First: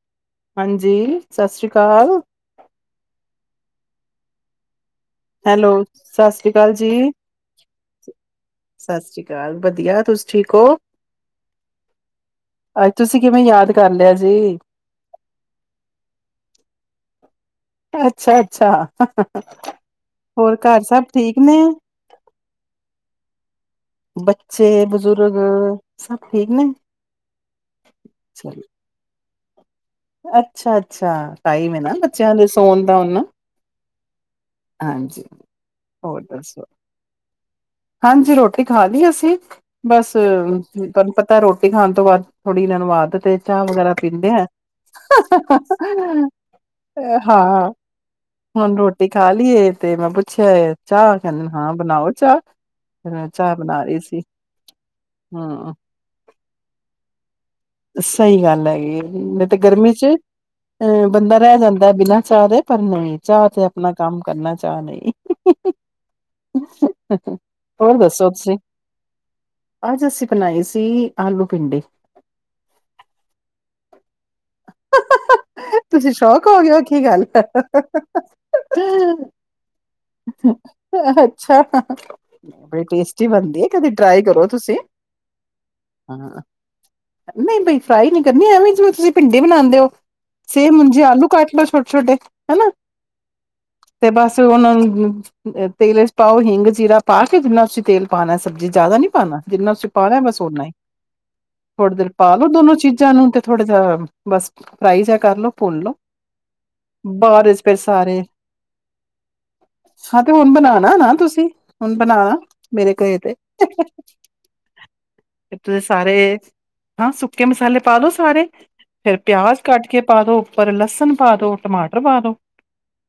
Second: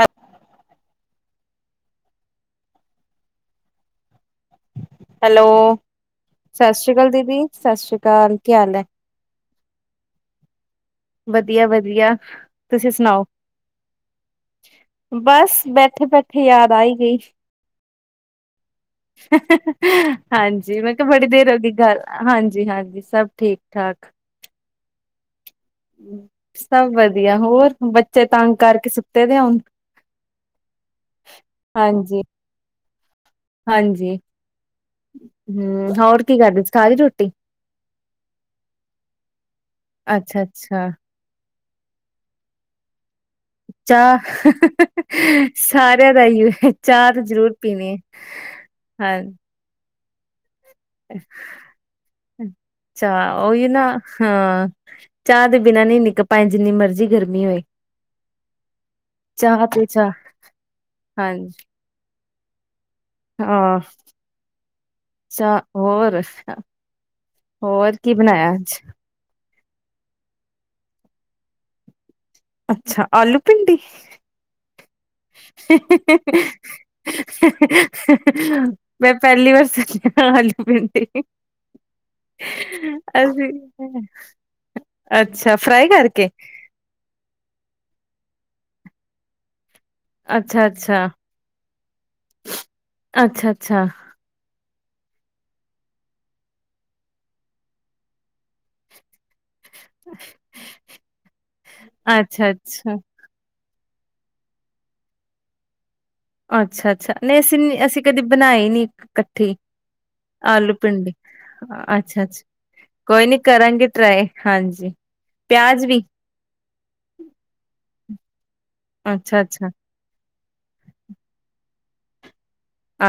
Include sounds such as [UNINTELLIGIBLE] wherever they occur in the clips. ਹੈ ਹਾਂਜੀ ਸਤਿ ਸ੍ਰੀ ਅਕਾਲ, ਹੈਲੋ, ਸਤਿ ਸ੍ਰੀ ਅਕਾਲ ਦੀਦੀ, ਸਤਿ ਸ੍ਰੀ ਅਕਾਲ ਕੀ ਹਾਲ ਐ? ਮੈਂ ਵਧੀਆ ਤੁਸੀਂ ਠੀਕ ਔ? ਵਧੀਆ-ਵਧੀਆ, ਤੁਸੀਂ ਸੁਣਾਓ? ਕਿਵੇਂ ਯਾਦ ਕਰ ਲਿਆ ਜੀ? ਬਸ ਬੈਠੇ-ਬੈਠੇ ਯਾਦ ਆਈ ਗਈ। ਅੱਛਾ-ਅੱਛਾ, ਹੋਰ ਘਰ ਹਾਂਜੀ, ਮੈਂ ਸਭ ਕਿਹਾ ਬੜੀ ਠੀਕ ਦੇਰ ਨੇ? ਅਗੀ ਗੱਲ ਹਾਂਜੀ-ਹਾਂਜੀ ਸਭ ਠੀਕ ਠਾਕ, ਤੇ ਬਜ਼ੁਰਗ? ਸਭ ਠੀਕ ਨੇ? ਸਭ ਵਧੀਆ ਹੋਰ ਬੱਚੇ ਤੰਗ ਚਲੋ ਕਰਕੇ ਸੁ- ਤੇ ਤੇ ਹੁਣ, ਅੱਛਾ-ਅੱਛਾ, ਕਾਈਵੇ ਨਾ ਹਾਂਜੀ ਬੱਚਿਆਂ ਦੇ ਸੌਣ ਦਾ ਉਹਨਾਂ ਹੂੰ, ਹੋਰ ਕੀ ਕਰਦੀ ਦੱਸੋ, ਖਾਲੀ ਦੀ ਰੋਟੀ, ਹਾਂਜੀ ਰੋਟੀ ਖਾ ਲਈ ਅਸੀਂ ਬਸ ਅੱਛਾ ਅੱਛਾ ਤੁਹਾਨੂੰ ਪਤਾ ਰੋਟੀ- ਖਾਣ ਤੋਂ ਬਾਅਦ ਥੋੜੀ ਦਿਨ ਵਾਦ ਚਾਹ ਸਾਰਿਆਂ ਦਾ ਹੀਓ ਹੈ ਚਾਹ ਤਾਂ ਜ਼ਰੂਰ ਹਾਂ ਪੀਣੇ ਹੁਣ ਆ ਰੋਟੀ ਹਾਂ। ਖਾ ਲਈਏ ਤੇ ਮੈਂ ਪੁੱਛਿਆ। ਚਾਹ ਕਹਿੰਦੇ ਨੇ ਹਾਂ ਬਣਾਓ ਚਾਹ, ਫਿਰ ਮੈਂ ਚਾਹ ਉਹੀ ਬਣਾ ਨਾ ਰਹੀ ਸੀ ਹਾਂ ਚਾਹ ਦੇ ਹਮ ਬਿਨਾਂ ਨਹੀਂ ਨਿਕਲ ਪਾਏ ਜਿੰਨੀ ਮਰਜ਼ੀ ਗਰਮੀ, ਹੋਏ, ਸਹੀ ਗੱਲ ਹੈਗੀ ਐ ਨਹੀਂ ਤੇ ਚਾਹ ਗਰਮੀ ਚ ਚਾਹ ਅਹ ਬੰਦਾ ਰਹਿ ਹਾਂਜੀ ਜਾਂਦਾ ਬਿਨਾਂ- ਚਾਹ ਪਰ ਨਹੀਂ ਚਾਹ ਤੇ ਹਾਂ ਆਪਣਾ ਕੰਮ ਕਰਨਾ ਚਾਹ ਨਹੀਂ, ਅੱਛਾ ਹੋਰ ਹੋਰ ਕੀ ਦੱਸੋ ਬਣਾਇਆ ਤੁਸੀਂ? ਅੱਜ ਅੱਜ ਅਸੀਂ ਬਣਾਏ ਸੀ ਆਲੂ ਭਿੰਡੀ, ਅੱਛਾ ਆਲੂ ਭਿੰਡੀ, ਤੁਸੀਂ ਸ਼ੌਕ ਹੋ ਗਿਆ ਕੀ ਗੱਲ ਮੈਂ ਪਹਿਲੀ ਵਾਰ ਸੁੱਕਿਆ ਆਲੂ ਭਿੰਡੀੇ ਅੱਛਾ ਬੜੀ ਟੇਸਟੀ ਅਸੀਂ ਬਣਦੀ ਹੈ ਕਦੇ ਟਰਾਈ ਕਰੋ ਤੁਸੀਂ ਅੱਛਾ ਫਰਾਈ ਕਰਕੇ, ਹਾਂ ਨਹੀਂ ਬਈ ਫਰਾਈ ਨੀ ਕਰਨੀ ਐਵੇਂ ਜਿਵੇਂ ਤੁਸੀਂ ਭਿੰਡੀ ਬਣਾਦੇ ਔ, ਅੱਛਾ ਸੇਮ ਜੇ ਅੱਛਾ ਆਲੂ ਕਾਟ ਲਓ ਛੋਟੇ-ਛੋਟੇ ਹਨਾ ਅੱਛਾ ਅੱਛਾ ਤੇ ਬਸ ਉਹ ਤੇਲ ਪਾਓ ਹਿੰਗ ਜੀਰਾ ਪਾ ਕੇ ਜਿੰਨਾ ਤੁਸੀਂ ਤੇਲ ਪਾਣਾ ਸਬਜ਼ੀ ਜ਼ਿਆਦਾ ਨੀ। ਪਾਣਾ ਜਿੰਨਾ ਤੁਸੀਂ ਪਾ ਲਿਆ ਐ ਸ ਓਨਾ ਹੀ, ਪਾ ਲੋੋ ਅੱਛਾ ਦੋਨੋ ਅੱਛਾ ਚੀਜ਼ਾਂ ਨੂੰ ਤੇ, ਥੋੜਾ ਜਾਿਹਾ ਬਸ ਫਰਾਈ ਜਿਹਾ ਕਰ ਲੋ ਭੁਨਲੋ, ਅੱਛਾ ਅੱਛਾ ਨਹੀਂ ਅਸੀਂ ਅਸੀਂ ਕਦੀ ਬਣਾਈ ਨੀ ਇਕੱਠੀ ਹਾਂ ਤੇ ਹੁਣ ਆਲੂ ਬਣਾਣਾ ਭਿੰਡੀ ਨਾ ਤੁਸੀਂ ਹੁਣ ਅੱਛਾ ਬਣਾਣਾ ਅੱਛਾ ਮੇਰੇ ਕਹੇ ਕੋਈ ਤੇ ਨੀ ਕਰਾਂਗੇ ਟਰਾਏ ਹਾਂਜੀ ਤੁਸੀਂ ਪਿਆਜ ਵੀ ਸਾਰੇ ਹਾਂ ਸੁੱਕੇ ਮਸੇ ਪਾ ਲੋ ਸਾਰੇ ਫੇਰ ਪਿਆਜ ਅੱਛਾ-ਅੱਛਾ, ਕੱਟ ਕੇ ਪਾ ਦੋ ਉੱਪਰ ਲਸਣ ਪਾ ਦੋ ਟਮਾਟਰ ਪਾ ਦੋ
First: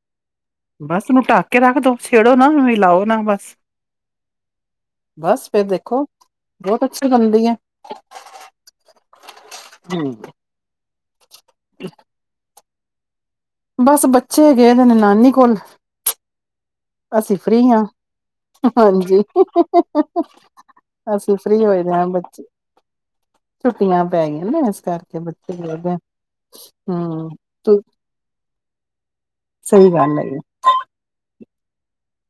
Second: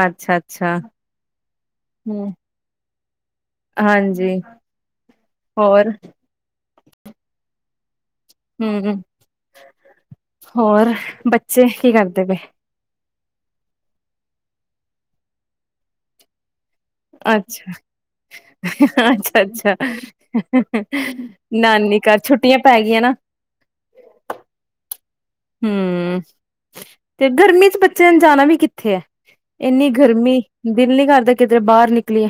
ਅੱਛਾ-ਅੱਛਾ ਬਸ ਉਹਨੂੰ ਢਕ ਕੇ ਰੱਖ ਦੋ ਹੂੰ ਛੇੜੋ ਨਾ ਲਓ ਨਾ ਬਸ ਹਾਂਜੀ ਬਸ ਫੇਿਰ ਹੋਰ ਦੇਖੋ ਬਹੁਤ ਅੱਛੀ ਬਣਦੀ ਹੈ ਹਮ ਹੋਰ ਬੱਚੇ ਕੀ ਕਰਦੇ ਪਏ ਬਸ ਬੱਚੇ ਗਏ ਨੇ ਨਾਨੀ ਕੋਲ ਅਸੀਂ ਫ੍ਰੀ ਅੱਛਾ, ਹਾਂ ਹਾਂਜੀ ਅੱਛਾ-ਅੱਛਾ ਅਸੀਂ ਫ੍ਰੀ ਹੋਏ ਜਾ ਨਾਨੀ ਹਾਂ ਘਰ ਬੱਚੇ ਛੁੱਟੀਆਂ ਪੈ ਗਈਆਂ ਨਾ ਛੁੱਟੀਆਂ ਪੈ ਗਈਆਂ ਨੇ ਇਸ ਕਰਕੇ ਬੱਚੇ ਗਏ ਦੇ ਹਮ ਹਮ ਤੇ ਗਰਮੀ ਤ ਚ ਬੱਚਿਆਂ ਨੂੰ ਜਾਣਾ ਵੀ ਕਿੱਥੇ ਹੈ ਇੰਨੀ ਸਹੀ ਗੱਲ ਹੈਗੀ ਗਰਮੀ ਦਿਲ ਨੀ ਕਰਦਾ ਕਿਧਰੇ ਬਾਹਰ ਨਿਕਲੀਏ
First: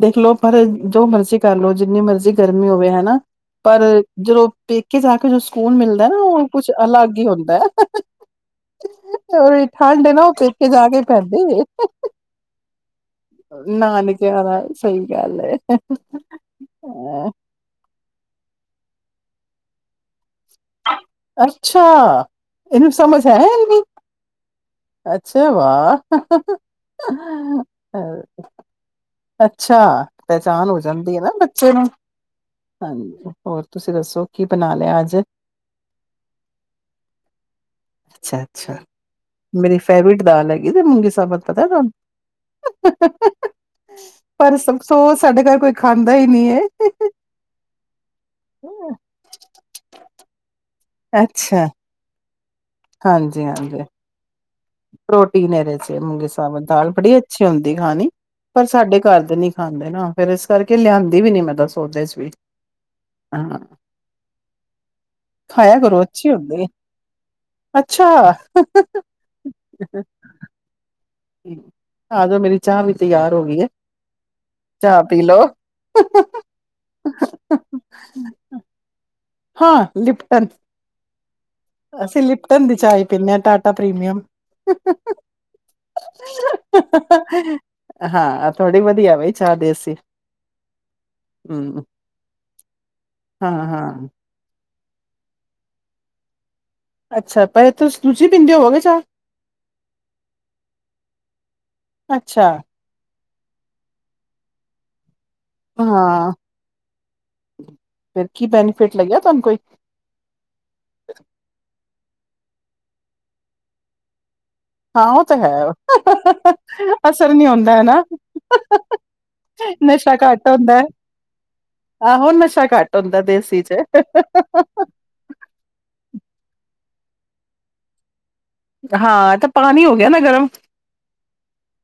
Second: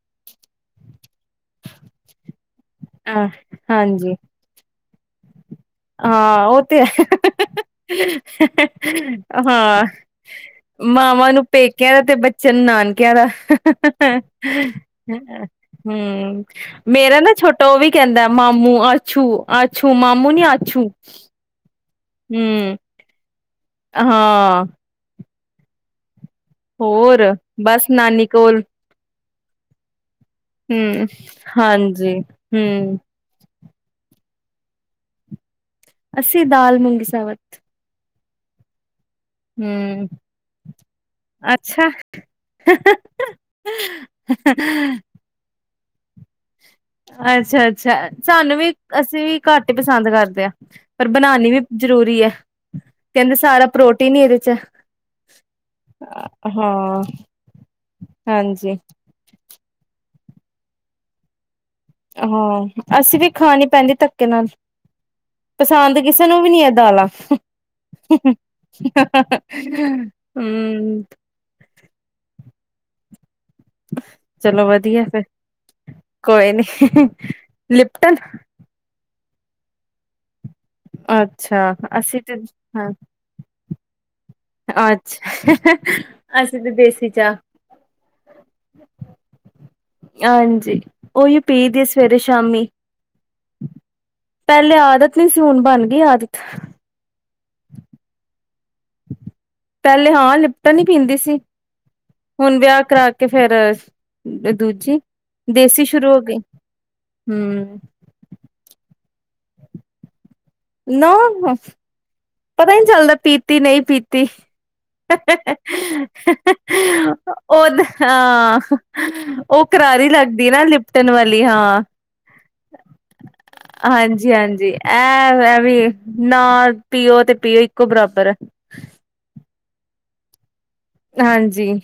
ਦੇਖਲੋ ਪਰ ਜੋ ਮਰਜ਼ੀ ਕਰ ਲਓ ਜਿੰਨੀ ਮਰਜ਼ੀ ਗਰਮੀ ਹੋਵੇ ਹਨਾ ਅ ਪਰ ਹਾਂਜੀ ਜਦੋਂ ਪੇਕੇ ਜਾ ਕੇ ਜੋ ਸਕੂਨ ਮਿਲਦਾ ਨਾ ਹਾਂ ਉਹ ਕੁਛ ਤੇ ਅਲੱਗ ਹੀ ਹੁੰਦਾ ਹੈ ਹਾਂ ਠੰਡ ਨਾ ਉਹ ਪੇਕੇ ਜਾ ਕੇ ਮਾਵਾਂ ਨੂੰ ਪੈਂਦੀ ਏ। ਪੇਕਿਆਂ ਦਾ ਤੇ ਬੱਚਿਆਂ ਨੂੰ ਨਾਨਕਿਆਂ ਦਾ ਨਾਨਕੇ ਆਣਾ ਸਹੀ ਗੱਲ ਏ। ਹਮ ਮੇਰਾ ਹਾਂ ਨਾ ਛੋਟਾ ਉਹ ਵੀ ਕਹਿੰਦਾ ਮਾਮੂ ਆੱਛੂ ਆੱਛੂ ਮਾਮੂ ਨੀ ਆੂ ਅੱਛਾ ਇਹਨੂੰ ਸਮਝ ਹੈ ਇੰਨੀ ਹਾਂ ਅੱਛਾ ਵਾਓ ਹੋਰ ਬਸ ਨਾਨੀ ਕੋਲ ਅੱਛਾ ਪਹਿਚਾਣ ਹੋ ਹੂੰ ਜਾਂਦੀ ਹੈ ਨਾ ਬੱਚੇ ਨੂੰ ਹਾਂਜੀ ਹੂੰ ਹਾਂਜੀ ਹੋਰ ਤੁਸੀਂ ਦੱਸੋ ਕੀ ਬਣਾ ਲਿਆ ਅੱਜ ਅੱਸੀ ਦਾਲ ਮੁੂੰਗੀ ਸਾ ਵਤ ਅੱਛਾ ਅੱਛਾ ਮੇਰੀ ਫੇਵਰੇਟ ਦਾਲ ਹੈਗੀ ਤੇ ਮੂੰਗੀ ਸਾਬਤ ਪਤਾ ਅੱਛਾ ਤੁਹਾਨੂੰ ਪਰ ਅਫਸੋਸ ਕਿ ਸਾਡੇ ਘਰ ਕੋਈ ਖਾਂਦਾ ਨਹੀਂ ਖਾਂਦਾ ਹੀ ਨਹੀਂ ਹੈ ਅੱਛਾ ਅੱਛਾ ਸਾਨੂੰ ਵੀ ਅਸੀਂ ਵੀ ਘੱਟ ਹੀ ਪਸੰਦ ਕਰਦੇ ਹ ਪਰ ਬਣਾਉਣੀ ਵੀ ਅੱਛਾ ਜਰੂਰੀ ਐ। ਕਹਿੰਦੇ ਸਾਰਾ ਹਾਂਜੀ-ਹਾਂਜੀ ਪ੍ਰੋਟੀਨ ਈ ਇਹਦੇ ਚ ਆ। ਪ੍ਰੋਟੀਨ ਇਹਦੇ ਚ ਮੂੰਗੇ ਸਾਵਰ ਦਾਲ ਹਾਂ ਬੜੀ ਅੱਛੀ ਹੁੰਦੀ ਖਾਣੀ ਪਰ ਹਾਂਜੀ ਸਾਡੇ ਘਰ ਦੇ ਨੀ ਖਾਂਦੇ ਹਾਂ ਫੇਰ ਇਸ ਕਰਕੇ ਲਿਆਂਦੀ ਵੀ ਨੀ ਮੈਂ ਦੱਸ ਹਾਂ ਅਸੀਂ ਵੀ ਖਾਣੀ ਪੈਂਦੀ ਧੱਕੇ ਨਾਲ, ਖਾਇਆ ਪਸੰਦ ਕਰੋ ਕਿਸੇ ਅੱਛੀ ਨੂੰ ਵੀ ਨੀ ਹੁੰਦੀ ਏ ਹੈ ਦਾਲਾਂ ਅੱਛਾ। ਹੂੰ। ਆਜੋ ਮੇਰੀ ਚਾਹ ਵੀ ਤਿਆਰ ਹੋ ਗਈ ਹੈ ਚਲੋ ਚਾਹ ਵਧੀਆ ਪੀ ਫਿਰ ਲਓ। ਕੋਈ ਨੀ, ਲਿਪਟਨ ਹਾਂ ਲਿਪਟਨ ਅ ਅਸੀ ਲਿਪਟਨ ਦੀ ਚਾਹ ਹੀ ਪੀਨੇ ਆ ਟਾਟਾ ਪ੍ਰੀਮੀਅਮ ਅੱਛਾ ਅਸੀਂ ਤਾਂ ਦੇਸੀ ਚਾਹ, ਹਾਂ ਥੋੜੀ ਵਧੀਆ ਬਈ ਚਾਹ ਦੇਸੀ ਹਾਂਜੀ ਓਹੀ ਪੀ ਦੀ ਆ ਹੂੰ ਸਵੇਰੇ ਸ਼ਾਮੀ ਹਾਂ ਹਾਂ। ਤ ਪਹਿਲੇ ਆਦਤ ਨੀ ਸੀ ਹੁਣ ਬਣ ਗਈ ਆਦਤ ਅੱਛਾ ਤਾਇਓ ਤੂ ਤੁਸ ਤੁਸੀ ਪੀਂਦੇ ਹੋ ਪਹਿਲੇ ਹਾਂ ਲਿਪਟਣ ਹੀ ਪੀਂਦੀ ਸੀ। ਅੱਛਾ ਹੁਣ ਵਿਆਹ ਕਰਾ ਕੇ ਫੇਰ ਏ ਦੂਜੀ ਦੇਸੀ ਸ਼ੁਰੂ ਹੋ ਹਾਂ ਗਈ, ਹੂੰ ਫਿਰ ਕੀ ਬੈਨੀਫਿਟ ਲੱਗਿਆ ਤੁਹਾਨੂੰ ਕੋਈ? ਨਾ ਪਤਾ ਹੀ ਨਹੀਂ ਚੱਲਦਾ ਪੀਤੀ ਨਹੀਂ ਪੀਤੀ। ਹਾਂ ਉਹ ਤਾਂ ਹੈ ਅਸਰ ਨਹੀਂ ਹੁੰਦਾ ਓਦ ਹੈ ਨਾ ਹਾਂ ਉਹ ਕਰਾਰੀ ਨਸ਼ਾ ਘੱਟ ਲੱਗਦੀ ਨਾ ਹੁੰਦਾ ਹੈ। ਲਿਪਟਣ ਵਾਲੀ, ਹਾਂ ਆਹੋ ਨਸ਼ਾ ਘੱਟ ਹੁੰਦਾ ਦੇਸੀ ਚ ਹਾਂਜੀ-ਹਾਂਜੀ ਐ ਐਵੀ ਨ ਪੀਓ ਅਤੇ ਪੀਓ ਇੱਕੋ ਬਰਾਬਰ ਐ। ਹਾਂ ਤਾਂ ਪਾਣੀ ਹੋ ਗਿਆ ਨਾ ਗਰਮ ਹਾਂਜੀ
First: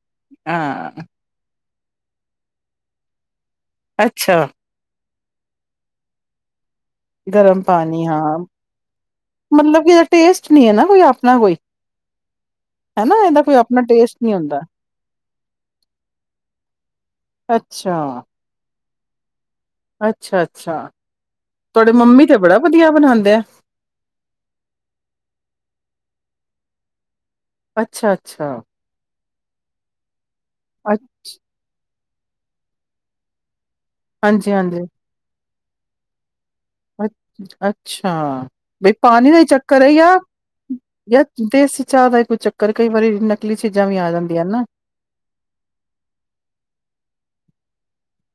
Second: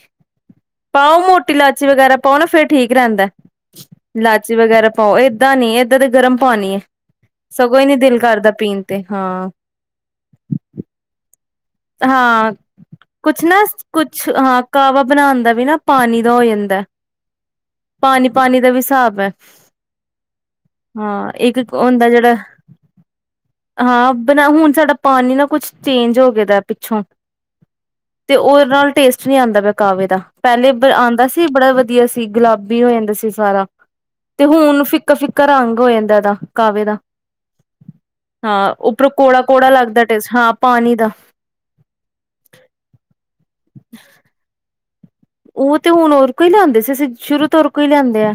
ਹਾਂ ਪਾਓ ਮੋਟੀ ਲਾ ਚੀ ਵਗੈਰਾ ਪਾਓ ਨਾ ਫ਼ਿਰ ਠੀਕ ਰਹਿੰਦਾ ਅੱਛਾ ਲਾਚੀ ਵਗੈਰਾ ਪਾਓ ਏਦਾਂ ਨੀ ਏਦਾਂ ਤੇ ਗਰਮ ਪਾਣੀ ਏ। ਗਰਮ ਪਾਣੀ ਹਾਂ। ਤੇ ਹਾਂ ਮਤਲਬ ਕਿ ਇਹਦਾ ਟੇਸਟ ਨੀ ਹੈ ਨਾ ਕੋਈ ਆਪਣਾ ਕੋਈ ਹਾਂ ਹਨਾ ਇਹਦਾ ਕੁੱਛ ਕੋਈ ਨਾ ਆਪਣਾ ਟੇਸਟ ਕੁੱਛ ਨਹੀਂ ਹੁੰਦਾ ਹਾਂ ਕਾਵਾ ਬਣਾਉਦਾ ਵੀ ਨਾ ਪਾਣੀ ਦਾ ਹੋ ਜਾਂਦਾ ਅੱਛਾ ਪਾਣੀ ਪਾਣੀ ਦਾ ਵੀ ਸਾਬ ਹਿਸਾਬ ਹੈ ਅੱਛਾ ਅੱਛਾ ਹਾਂ ਇੱਕ ਤੁਹਾਡੇ ਹੁੰਦਾ ਮੰਮੀ ਜਿਹੜਾ ਤੇ ਬੜਾ ਵਧੀਆ ਬਣਾਉਂਦੇ ਆ ਹਾਂ ਬ ਹੁਣ ਸਾਡਾ ਪਾਣੀ ਨਾ ਕੁਛ ਚੇਂਜ ਹੋ ਗਏ ਦਾ ਪਿੱਛੋਂ ਅੱਛਾ ਅੱਛਾ ਕੁਛ ਨੀ ਆਉਂਦਾ ਪਿਆ ਕਾਵੇ ਦਾ ਪਹਿਲੇ ਆਉਂਦਾ ਸੀ ਬੜਾ ਵਧੀਆ ਸੀ। ਗੁਲਾਬੀ ਹੋ ਜਾਂਦਾ ਸੀ ਸਾਰਾ ਤੇ ਹਾਂਜੀ ਹਾਂਜੀ ਹੁਣ ਫਿੱਕਾ ਫਿੱਕਾ ਰੰਗ ਹੋ ਜਾਂਦਾ ਇਹਦਾ ਕਾਵੇ। ਦਾ ਅੱ ਅੱਛਾ, ਹਾਂ ਬਈ ਉੱਪਰੋਂ ਪਾਣੀ ਦਾ ਕੌੜਾ ਹੀ ਕੌੜਾ ਚੱਕਰ ਹੈ ਲੱਗਦਾ ਯਾ ਟੇਸਟ ਹਾਂ ਪਾਣੀ ਦਾ ਯਾਰ ਦੇਸੀ ਚਾਹ ਦਾ ਕੋ ਚੱਕਰ ਕਈ ਵਾਰੀ ਨਕਲੀ ਚੀਜ਼ਾਂ ਵੀ ਆ ਜਾਂਦੀਆਂ ਹਨ। ਨਾ ਉਹ ਤੇ ਹੁਣ ਹੋਰ ਕੋਈ ਹੀ ਲਿਆਂਦੇ ਸੀ। ਅਸੀਂ ਸ਼ੁਰੂ ਤੋ ਹੋਰ ਕੋਈ ਲਿਆਂਦੇ ਆ।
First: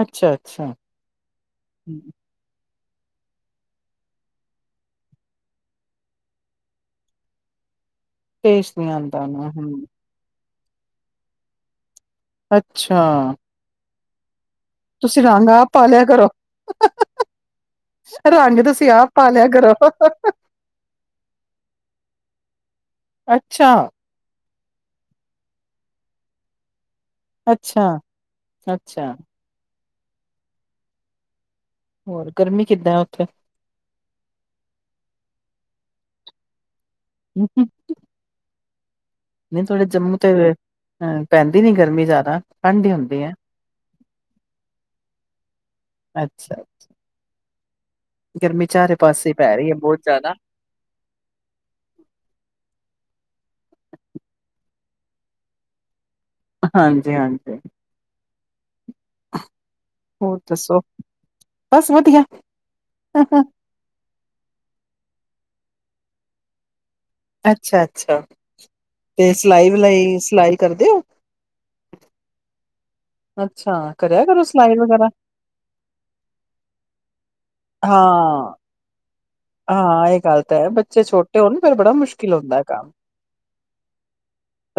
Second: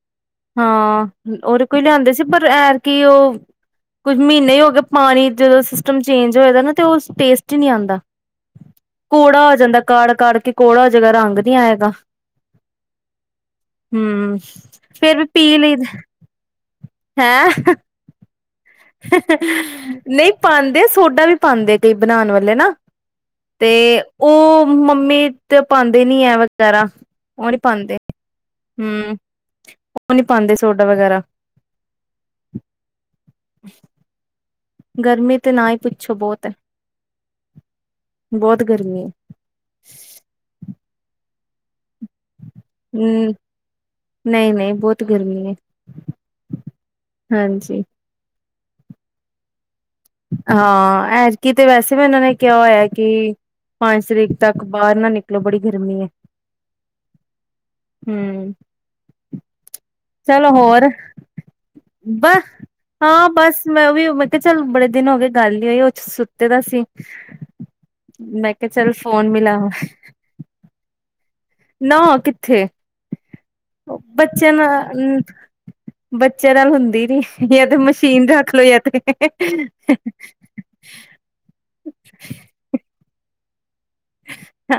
ਅੱਛਾ-ਅੱਛਾ, ਹਾਂ ਉਹਦੇ ਕੋ ਹੀ ਲਿਆਂਦੇ ਸੀ ਪਰ ਐਰ ਕਿ ਉਹ ਕੁੱਝ ਮਹੀਨੇ ਹੀ ਹੋ ਗਏ ਪਾਣੀ ਜਦੋਂ ਸਿਸਟਮ ਚੇਂਜ ਹੋਏ ਦਾ ਨਾ ਤੇ ਉਹ ਟੇਸਟ ਹੀ ਨਹੀਂ ਆਉਂਦਾ। ਟੇਸਟ ਨੀ ਆਂਦਾ ਕੌੜਾ ਹੋਣਾ ਹੋ ਜਾਂਦਾ ਹੂੰ, ਕਾੜ ਕਾੜ ਕੇ ਕੌੜਾ ਜਗ੍ਹਾ ਰੰਗ ਨੀ ਆਏਗਾ ਅੱਛਾ ਹਮ ਤੁਸੀਂ ਰੰਗ ਆਪ ਪਾ ਲਿਆ ਕਰੋ। ਹੈਂ ਰੰਗ ਤੁਸੀਂ ਆਪ ਪਾ ਲਿਆ ਕਰੋ, ਨਹੀਂ ਪਾਉਂਦੇ ਸੋਡਾ ਵੀ ਪਾਉਂਦੇ ਕਈ ਬਣਾਉਣ ਵਾਲੇ ਹਲੇ ਨਾ ਤੇ ਅੱਛਾ, ਉਹ ਮੰਮੀ ਤੇ ਪਾਉਂਦੇ ਨੀ ਹੈ ਵਗੈਰਾ ਉਹ ਨੀ ਅੱਛਾ। ਪਾਉਂਦੇ ਹਮ ਅੱਛਾ, ਉਹ ਨਹੀਂ ਪਾਉਂਦੇ ਸੋਡਾ ਵਗੈਰਾ ਹੋਰ ਗਰਮੀ ਕਿੱਦਾਂ ਉੱਥੇ? ਗਰਮੀ ਤੇ ਨਾ ਹੀ ਪੁੱਛੋ ਬਹੁਤ ਏ ਹ ਗਰਮੀ ਹੈ ਨਹੀਂ ਤੁਹਾਡੇ ਜੰਮੂ ਤੇ ਪੈਂਦੀ ਨੀ ਗਰਮੀ ਜ਼ਿਆਦਾ, ਠੰਡ ਹੀ ਹੁੰਦੀ ਹੈ, ਹੂੰ ਨਹੀਂ ਨਹੀਂ ਬਹੁਤ ਗਰਮੀ ਐ। ਅੱਛਾ। ਹਾਂਜੀ ਜੀ ਗਰਮੀ ਚਾਰੇ ਪਾਸੇ ਪੈ ਰਹੀ ਹੈ ਬਹੁਤ ਜ਼ਿਆਦਾ, ਹਾਂ ਐਤਕੀ ਤੇ ਵੈਸੇ ਵੀ ਉਹਨਾ ਨੇ ਕਿਹਾ ਹੋਇਆ ਕਿ ਪੰਜ ਤਰੀਕ ਤੱਕ ਬਾਹਰ ਨਾ ਨਿਕਲੋ ਬੜੀ ਗਰਮੀ ਐ। ਹਾਂਜੀ ਹਾਂਜੀ। ਹੂੰ ਚਲੋ ਹੋਰ ਬਸ ਵਧੀਆ ਬਸ ਹਾਂ ਬਸ ਮੈਂ ਉਹ ਵੀ ਮੈਂ ਕਿਹਾ ਚਲ ਬੜੇ ਹੋ ਗਏ ਗੱਲ ਹੀ ਹੋਈ ਉਹ ਸੁੱਤੇ ਤਾਂ ਸੀ। ਅੱਛਾ, ਅੱਛਾ ਮੈਂ ਕਿਹਾ ਚੱਲ ਫੋਨ ਤੇ ਮਿਲਾ ਸਿਲਾਈ ਵਿਲਾਈ ਸਿਲਾਈ ਕਰਦੇ ਹੋ। ਨਾ ਕਿੱਥੇ ਅੱਛਾ ਕਰਿਆ ਕਰੋ ਬੱਚਿਆਂ ਸਿਲਾਈ ਵਗੈਰਾ ਨਾਲ ਬੱਚਿਆਂ ਨਾਲ ਹੁੰਦੀ ਨੀ। ਜਾਂ ਤੇ ਮਸ਼ੀਨ ਹਾਂ ਰੱਖ ਲੋ ਜਾਂ ਤੇ ਹਾਂ ਇਹ ਗੱਲ ਤਾਂ ਹੈ ਬੱਚੇ ਛੋਟੇ ਹੋਣ ਫੇਰ ਬੜਾ ਮੁਸ਼ਕਿਲ ਹੋਤਾ ਕਾਮ।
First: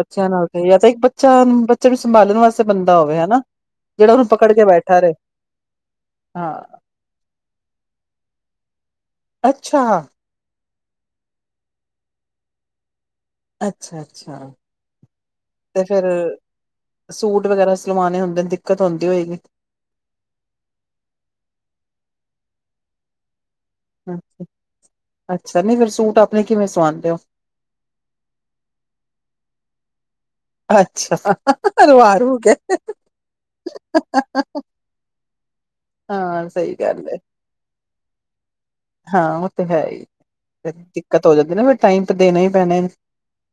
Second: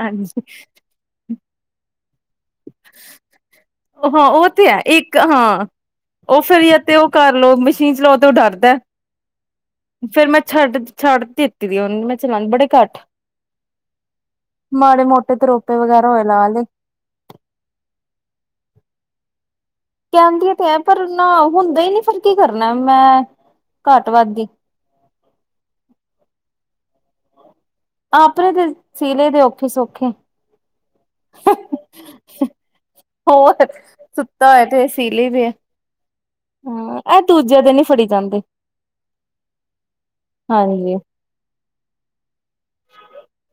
ਅੱਛਾ ਨਾਲ ਕਾਹੀ ਤਾਂ [UNINTELLIGIBLE] ਤੇ ਬੱਚਿਆਂ ਨੂੰ ਸੰਭਾਲਣ ਵਾਸਤੇ ਬੰਦਾ ਹੋਵੇ ਹਨਾ ਜਿਹੜਾ ਹਾਂ ਉਹਨੂੰ ਉਹ ਪਕੜ ਕੇ ਤੇ ਹੈ ਬੈਠਾ ਰਹੇ ਇੱਕ ਹਾਂ ਉਹ ਫਿਰ ਏ ਹਾਂ ਤੇ ਉਹ ਕਰ ਲਓ। ਚੀਂਜ ਲਓ ਤੇ ਉਹ ਡਰਦਾ ਹੈ। ਅੱਛਾ ਫੇਰ ਮੈਂ ਛੱਡ ਦਿੱਤੀ ਵੀ ਉਹਨੂੰ ਮੈਂ ਚਲਾਣ ਬੜੇ ਘੱਟ ਅੱਛਾ ਅੱਛਾ ਮਾੜੇ ਮੋਟੇ ਤਰੋਪੇ ਤੇ ਫੇਰ ਵਗੈਰਾ ਹੋਏ ਲਾ ਲਏ ਸੂਟ ਵਗੈਰਾ ਸਵਾਣੇ ਹੁੰਦੇ ਨੇ ਦਿੱਕਤ ਹੁੰਦੀ ਹੋਏਗੀ। ਕਹਿੰਦੀ ਤੇ ਹੈ ਪਰ ਨਾ ਹੁੰਦਾ ਹੀ ਨਹੀਂ ਫਿਰ ਕੀ ਕਰਨਾ ਮੈਂ ਘੱਟ ਅ ਵੱਧ ਦੀ ਅੱਛਾ ਨਹੀਂ ਫਿਰ ਸੂਟ ਆਪਣੇ ਕਿਵੇਂ ਸਿਵਾਦੀ ਓ ਆਪਣੇ ਤੇ ਸੀ ਲਏ ਦੇ ਔਖੇ ਸੌਖੇ ਅੱਛਾ, ਰਵਾ ਰਵੂ ਕੇ। ਹੋਰ ਸੁੱਤਾ ਹੋਇਆ ਤੇ ਸੀਲੇ ਦੇ ਹਾਂ ਸਹੀ ਗੱਲ ਹੈ ਇਹ ਦੂਜਿਆਂ ਦੇ ਨੀ ਫੜੀ ਜਾਂਦੇ। ਹਾਂ ਉਹ ਤੇ ਹੈ ਹੀ ਹਾਂਜੀ ਦਿੱਕਤ ਹੋ ਜਾਂਦੀ ਨਾ ਫੇਰ ਟਾਈਮ ਤੇ ਦੇਣਾ ਹੀ ਪੈਣਾ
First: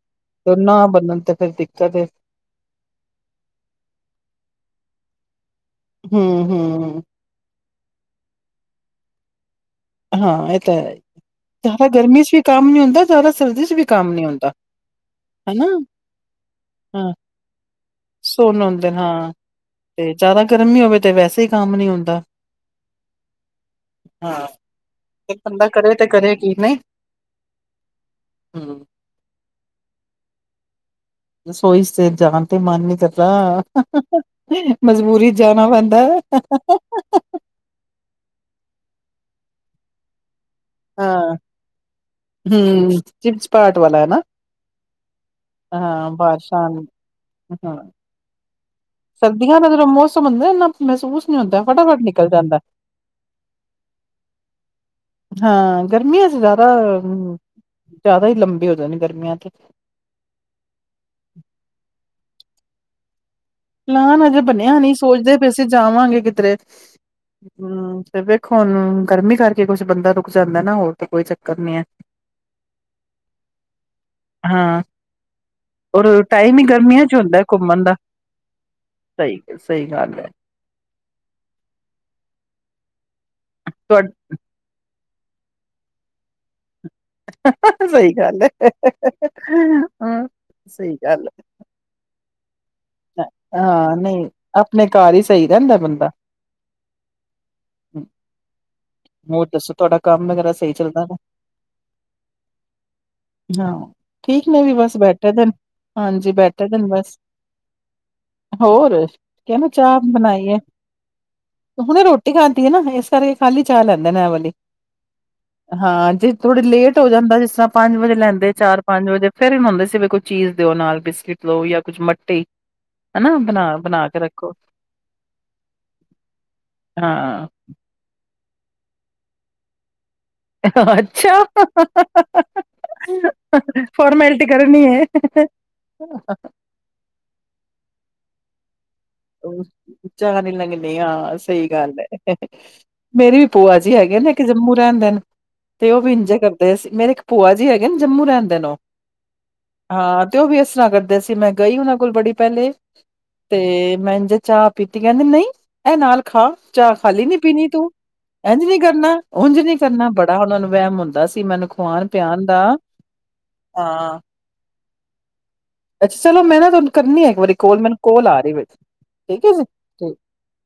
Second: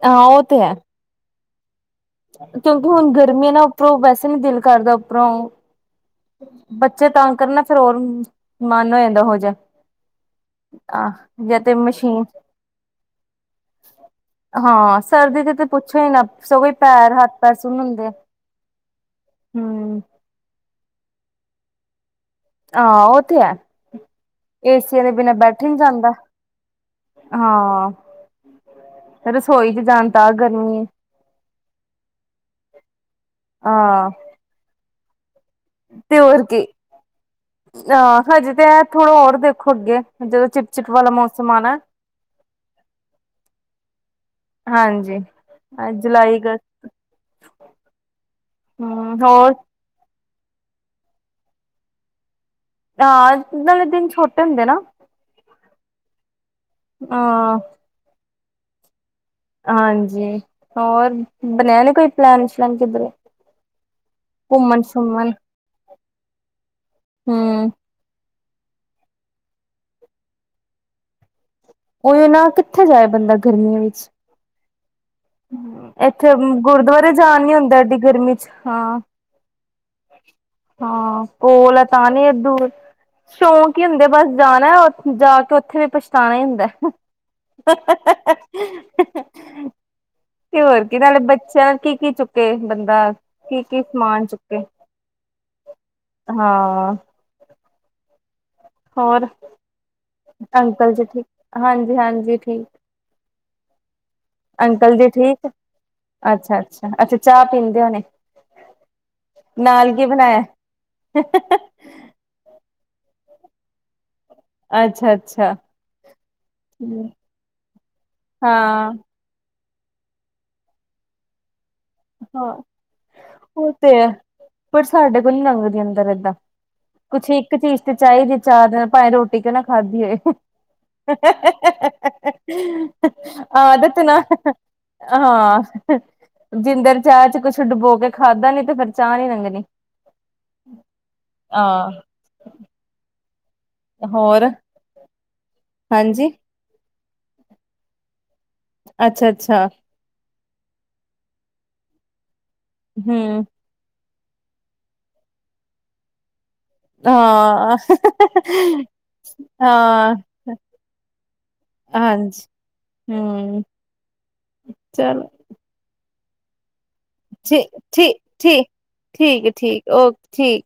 ਹਾਂ ਉਹ ਤੇ ਹੈ ਨਾ ਬਨਣ ਤੇ ਫੇਰ ਕਿਉਂਕਿ ਹੁਣ ਗਰਮੀਆਂ ਨਾ ਉੱਪਰੋਂ ਵੈਸੇ ਨੀ ਦਿਲ ਕਰਦਾ ਉੱਪਰੋਂ ਹੂੰ ਹੂੰ। ਬੱਚੇ ਤੰਗ ਕਰਨ ਨਾ ਫੇਰ ਹੋਰ ਮਨ ਹੋ ਜਾਂਦਾ ਉਹੋ ਜਿਹਾ ਹਾਂ ਇਹ ਤਾਂ ਹੈ ਜ਼ਿਆਦਾ ਗਰਮੀ ਮਸ਼ੀਨ ਚ ਵੀ ਕੰਮ ਨੀ ਹੁੰਦਾ ਜ਼ਿਆਦਾ ਸਰਦੀ ਚ ਵੀ ਕੰਮ ਨੀ ਹੁੰਦਾ ਹਾਂ ਸਰਦੀ ਹੈ ਤੇ ਨਾ ਤੇ ਪੁੱਛੋ ਹੀ ਨਾ ਸਗੋਂ ਹਾਂ ਪੈਰ ਹੱਥ ਪੈਰ ਸੁੰਨ ਹੁੰਦੇ ਸੁੰਨ ਹੁੰਦੇ ਨੇ ਹਾਂ ਹਮ ਤੇ ਜ਼ਿਆਦਾ ਗਰਮੀ ਹੋਵੇ। ਤੇ ਵੈਸੇ ਹੀ ਕੰਮ ਨੀ ਹੁੰਦਾ ਆ ਉਹ ਤੇ ਏ। ਹਾਂ ਏਸੀਆਂ ਦੇ ਬਿਨਾਂ ਤੇ ਬੈਠੇ ਬੰਦਾ ਨੀ ਕਰੇ ਤੇ ਜਾਂਦਾ ਕਰੇ ਕੀ ਨਹੀਂ ਹੂੰ ਹਾਂ ਰਸੋਈ ਚ ਜਾਣ ਤਾਂ ਗਰਮੀ ਰਸੋਈ ਤੇ ਜਾਣ ਤੇ ਮਨ ਨੀ ਕਰਦਾ ਹਾਂ ਮਜਬੁ ਬੁਰੀ। ਤੇ ਹੋਰ ਕੀ ਆ ਹਜੇ ਤੇ ਏ। ਥੋੜਾ ਹੋਰ ਦੇਖੋ ਅੱਗੇ ਜਦੋਂ ਚਿਪਚਿਪ ਵਾਲਾ ਹਾਂ ਮੌਸਮ ਆਣਾ। ਹਮ ਚਿਮਚਪਾਟ ਵਾਲਾ ਹੈ ਨਾ ਹਾਂਜੀ ਹਾਂ ਜੁਲਾਈ ਬਾਰਸ਼ਾਂ ਅਗਸਤ ਹਾਂ। ਹੂੰ ਹੋਰ ਸਰਦੀਆਂ ਦਾ ਜਦੋਂ ਮੋਸਮ ਬੰਦਾ ਇੰਨਾ ਮਹਿਸੂਸ ਨਹੀਂ ਹੁੰਦਾ ਫਟਾਫਟ ਨਿਕਲ ਜਾਂਦਾ। ਹਹ ਨਾਲੇ ਦਿਨ ਛੋਟੇ ਹੁੰਦੇ ਨਾ। ਹਾਂ ਗਰਮੀ ਚ ਜਿਆਦਾ ਹਾਂ ਹ ਜ ਲੰਬੀ ਹੋ ਜਾਂ ਜਾਂਣੀ। ਹਾਂਜੀ ਹੋਰ ਬਣਿਆ ਨੀ ਕੋਈ ਪਲੈਨ ਜਾਣ ਦਾ ਕਿੱਧਰੇ ਨਾ ਨਾ ਅਜੇ ਬੰਣਿਆ ਘੁੰਮਣ ਨਹੀਂ ਸ਼ੁੰਮਣ ਸੋਚਦੇ ਵੀ ਅਸੀਂ ਜਾਵਾਂਗੇ ਕਿਧਰੇ ਹੂੰ ਹਮ ਫ ਹੁਣ ਗਰਮੀ ਕਰਕੇ ਕੁਛ ਬੰਦਾ ਰੁਕ ਜਾਂਦਾ ਨਾ ਹੋਰ ਤਾਂ ਕੋਈ ਚੱਕਰ ਨੀ ਹੈ ਕੋਈ ਨਾ ਕਿੱਥੇ ਜਾਏ ਬੰਦਾ ਗਰਮੀਆਂ ਵਿੱਚ ਹਾਂ ਔਰ ਇੱਥੇ ਟਾਈਮ ਹੀ ਗਰਮੀਆਂ ਗੁਰਦੁਆਰੇ ਚ ਜਾ ਨੀ ਹੁੰਦਾ ਘੁੰਮਣ ਦਾ ਐਡੀ ਗਰਮੀ ਵਿੱਚ ਹਾਂ। ਸਹੀ ਸਹੀ ਗੱਲ ਹੈ ਹਾਂ ਕੋਲ ਏ ਤਾਂ ਵੀ ਦੂਰ ਸ਼ੌਂਕ ਹੀ ਤੁਹਾ ਹੁੰਦੇ ਬਸ ਜਾਣਾ ਉੇ ਜਾ ਕੇ ਉੱਥੇ ਵੀ ਪਛਤਾਉਣਾ ਹੀ ਹੁੰਦਾ। ਸਹੀ ਗੱਲ ਏ ਰੂੰ ਹੋਰ ਸਹੀ ਕੀ ਨਾਲੇ ਗੱਲ। ਬੱਚਿਆਂ ਨਾਲ ਕੀ ਕੀ ਚੁੱਕੇ ਤੇ ਬੰਦਾ ਹੈ। ਕੀ ਕੀ ਹਾਂ ਸਮਾਨ ਨਹੀਂ ਚੁੱਕ ਆਪਣੇ ਘਰ ਹੀ ਸਹੀ ਰਹਿੰਦਾ ਬੰਦਾ। ਹਾਂ ਹੋਰ ਦੱਸੋ ਤੁਹਾਡਾ। ਕੰਮ ਵਗੈਰਾ ਸਹੀ ਅੰਕਲ ਜੀ ਚੱਲਦਾ ਠੀਕ ਹਾਂਜੀ -ਹਾਂਜੀ, ਠੀਕ। ਹਾਂ। ਠੀਕ ਨੇ ਵੀ ਬਸ ਅੰਕਲ ਜੀ ਬੈਠੇ ਦੇ ਠੀਕ ਨੇ, ਹਾਂਜੀ ਅੱਛਾ ਬੈਠੇ ਦੇ ਨੇ ਅੱਛਾ ਅੱਛਾ ਬਸ, ਚਾਹ ਪੀਂਦੇ ਹੋਣੇ ਹੋਰ ਕੀ ਨਾ ਨਾਲ ਚਾਹ ਬਣਾਇਆ ਬਣਾਈ ਏ, ਹੁਣੇ ਰੋਟੀ ਖਾਦੀ ਹੈ ਨਾ। ਇਸ ਸਾਰੇ ਖਾਲੀ ਚਾਲਤ ਐ ਵਾਲੀ। ਅੱਛਾ ਅੱਛਾ ਹਾਂ, ਜੇ ਥੋੜੀ ਲੇਟ ਹੋ ਜਾਂਦਾ ਜਿਸ ਤਰ੍ਹਾਂ ਪੰਜ ਵਜੇ ਲੈਂਦੇ ਚਾਰ ਹਾਂ ਪੰਜ ਵਜੇ ਫੇਰ ਹੀ ਨਾ ਹੁੰਦੇ ਕਹਿੰਦੇ ਕੋਈ ਚੀਜ਼ ਦਿਉ ਨਾਲ ਬਿਸਕਿਟ ਦੇਉ ਜਾਂ ਕੁੱਝ ਮੱਠੀ ਹਾਂ, ਹਨਾ ਬਣਾ ਉਹ ਤੇ ਹੈ, ਬਣਾ ਕੇ ਰੱਖੋ ਪਰ ਸਾਡੇ ਕੋਲ ਨੀ ਲੰਘਦੀ ਅੰਦਰ ਏਦਾਂ, ਕੁਛ ਹਾਂ ਇੱਕ ਚੀਜ਼ ਤੇ ਚਾਹੀਦੀ। ਚਾਰ ਦਿਨ ਭਾਵੇਂ ਰੋਟੀ ਕਿਉਂ ਨਾ ਖਾਧੀ ਹੋਏ। ਅੱਛਾ, ਆਦਤ ਨਾ ਫੋਰਮੈਲਿਟੀ ਕਰਨੀ ਹੈ। ਜਿੱਦਣ ਚਾਹ ਚ ਕੁੱਛ ਡੁਬੋ ਕੇ ਖਾਧਾ ਨੀ ਤੇ ਫਿਰ ਚਾਹ ਨੀ ਲੰਘਣੀ। ਉਹ ਚਾਅ ਨੀ ਲੰਘਣੀ ਹਾਂ, ਸਹੀ ਗੱਲ ਆਹ ਹੈ। ਮੇਰੀ ਭੂਆ ਜੀ ਹੈਗੇ ਨੇ ਕਿ ਹੋਰ ਜੰਮੂ ਰਹਿੰਦੇ ਨੇ ਤੇ ਉਹ ਵੀ ਹਾਂਜੀ ਇੰਜੇ ਕਰਦੇ ਸੀ ਮੇਰੇ ਭੂਆ ਜੀ ਹੈਗੇ ਨੇ ਜੰਮੂ ਰਹਿਣ ਅੱਛਾ, ਅੱਛਾ। ਤੇ ਉਹ ਵੀ ਇਸ ਤਰ੍ਹਾਂ ਕਰਦੇ ਸੀ, ਮੈਂ ਗਈ ਉਹਨਾਂ ਕੋਲ ਬੜੀ ਪਹਿਲੇ ਹੂੰ। ਤੇ ਮੈਂ ਇੰਝ ਚਾਹ ਪੀਤੀ, ਕਹਿੰਦੇ ਨਹੀਂ ਇਹ ਨਾਲ ਖਾ। ਚਾਹ ਖਾਲੀ ਨੀ ਪੀਣੀ ਹਾਂ ਤੂੰ, ਇੰਝ ਨੀ ਕਰਨਾ, ਉੰਝ ਨੀ ਕਰਨਾ, ਹਾਂ ਬੜਾ ਉਹਨਾਂ ਨੂੰ ਵਹਿਮ ਹੁੰਦਾ ਸੀ, ਮੈਨੂੰ ਖਵਾਣ ਹਾਂਜੀ। ਪਿਆਣ ਦਾ, ਹੂੰ। ਹਾਂ। ਚਲੋ। ਅੱਛਾ ਚਲੋ ਮੈਂ ਨਾ ਤੁਹਾਨੂੰ ਕਰਨੀ ਆ ਇੱਕ ਵਾਰੀ ਠੀ ਕੋਲ ਮੈਨੂੰ ਠੀ ਕੋਲ ਆ ਰਹੀ, ਠੀ ਠੀਕ ਏ ਹੈ ਠੀਕ ਜੀ। ਓਕੇ ਠੀਕ।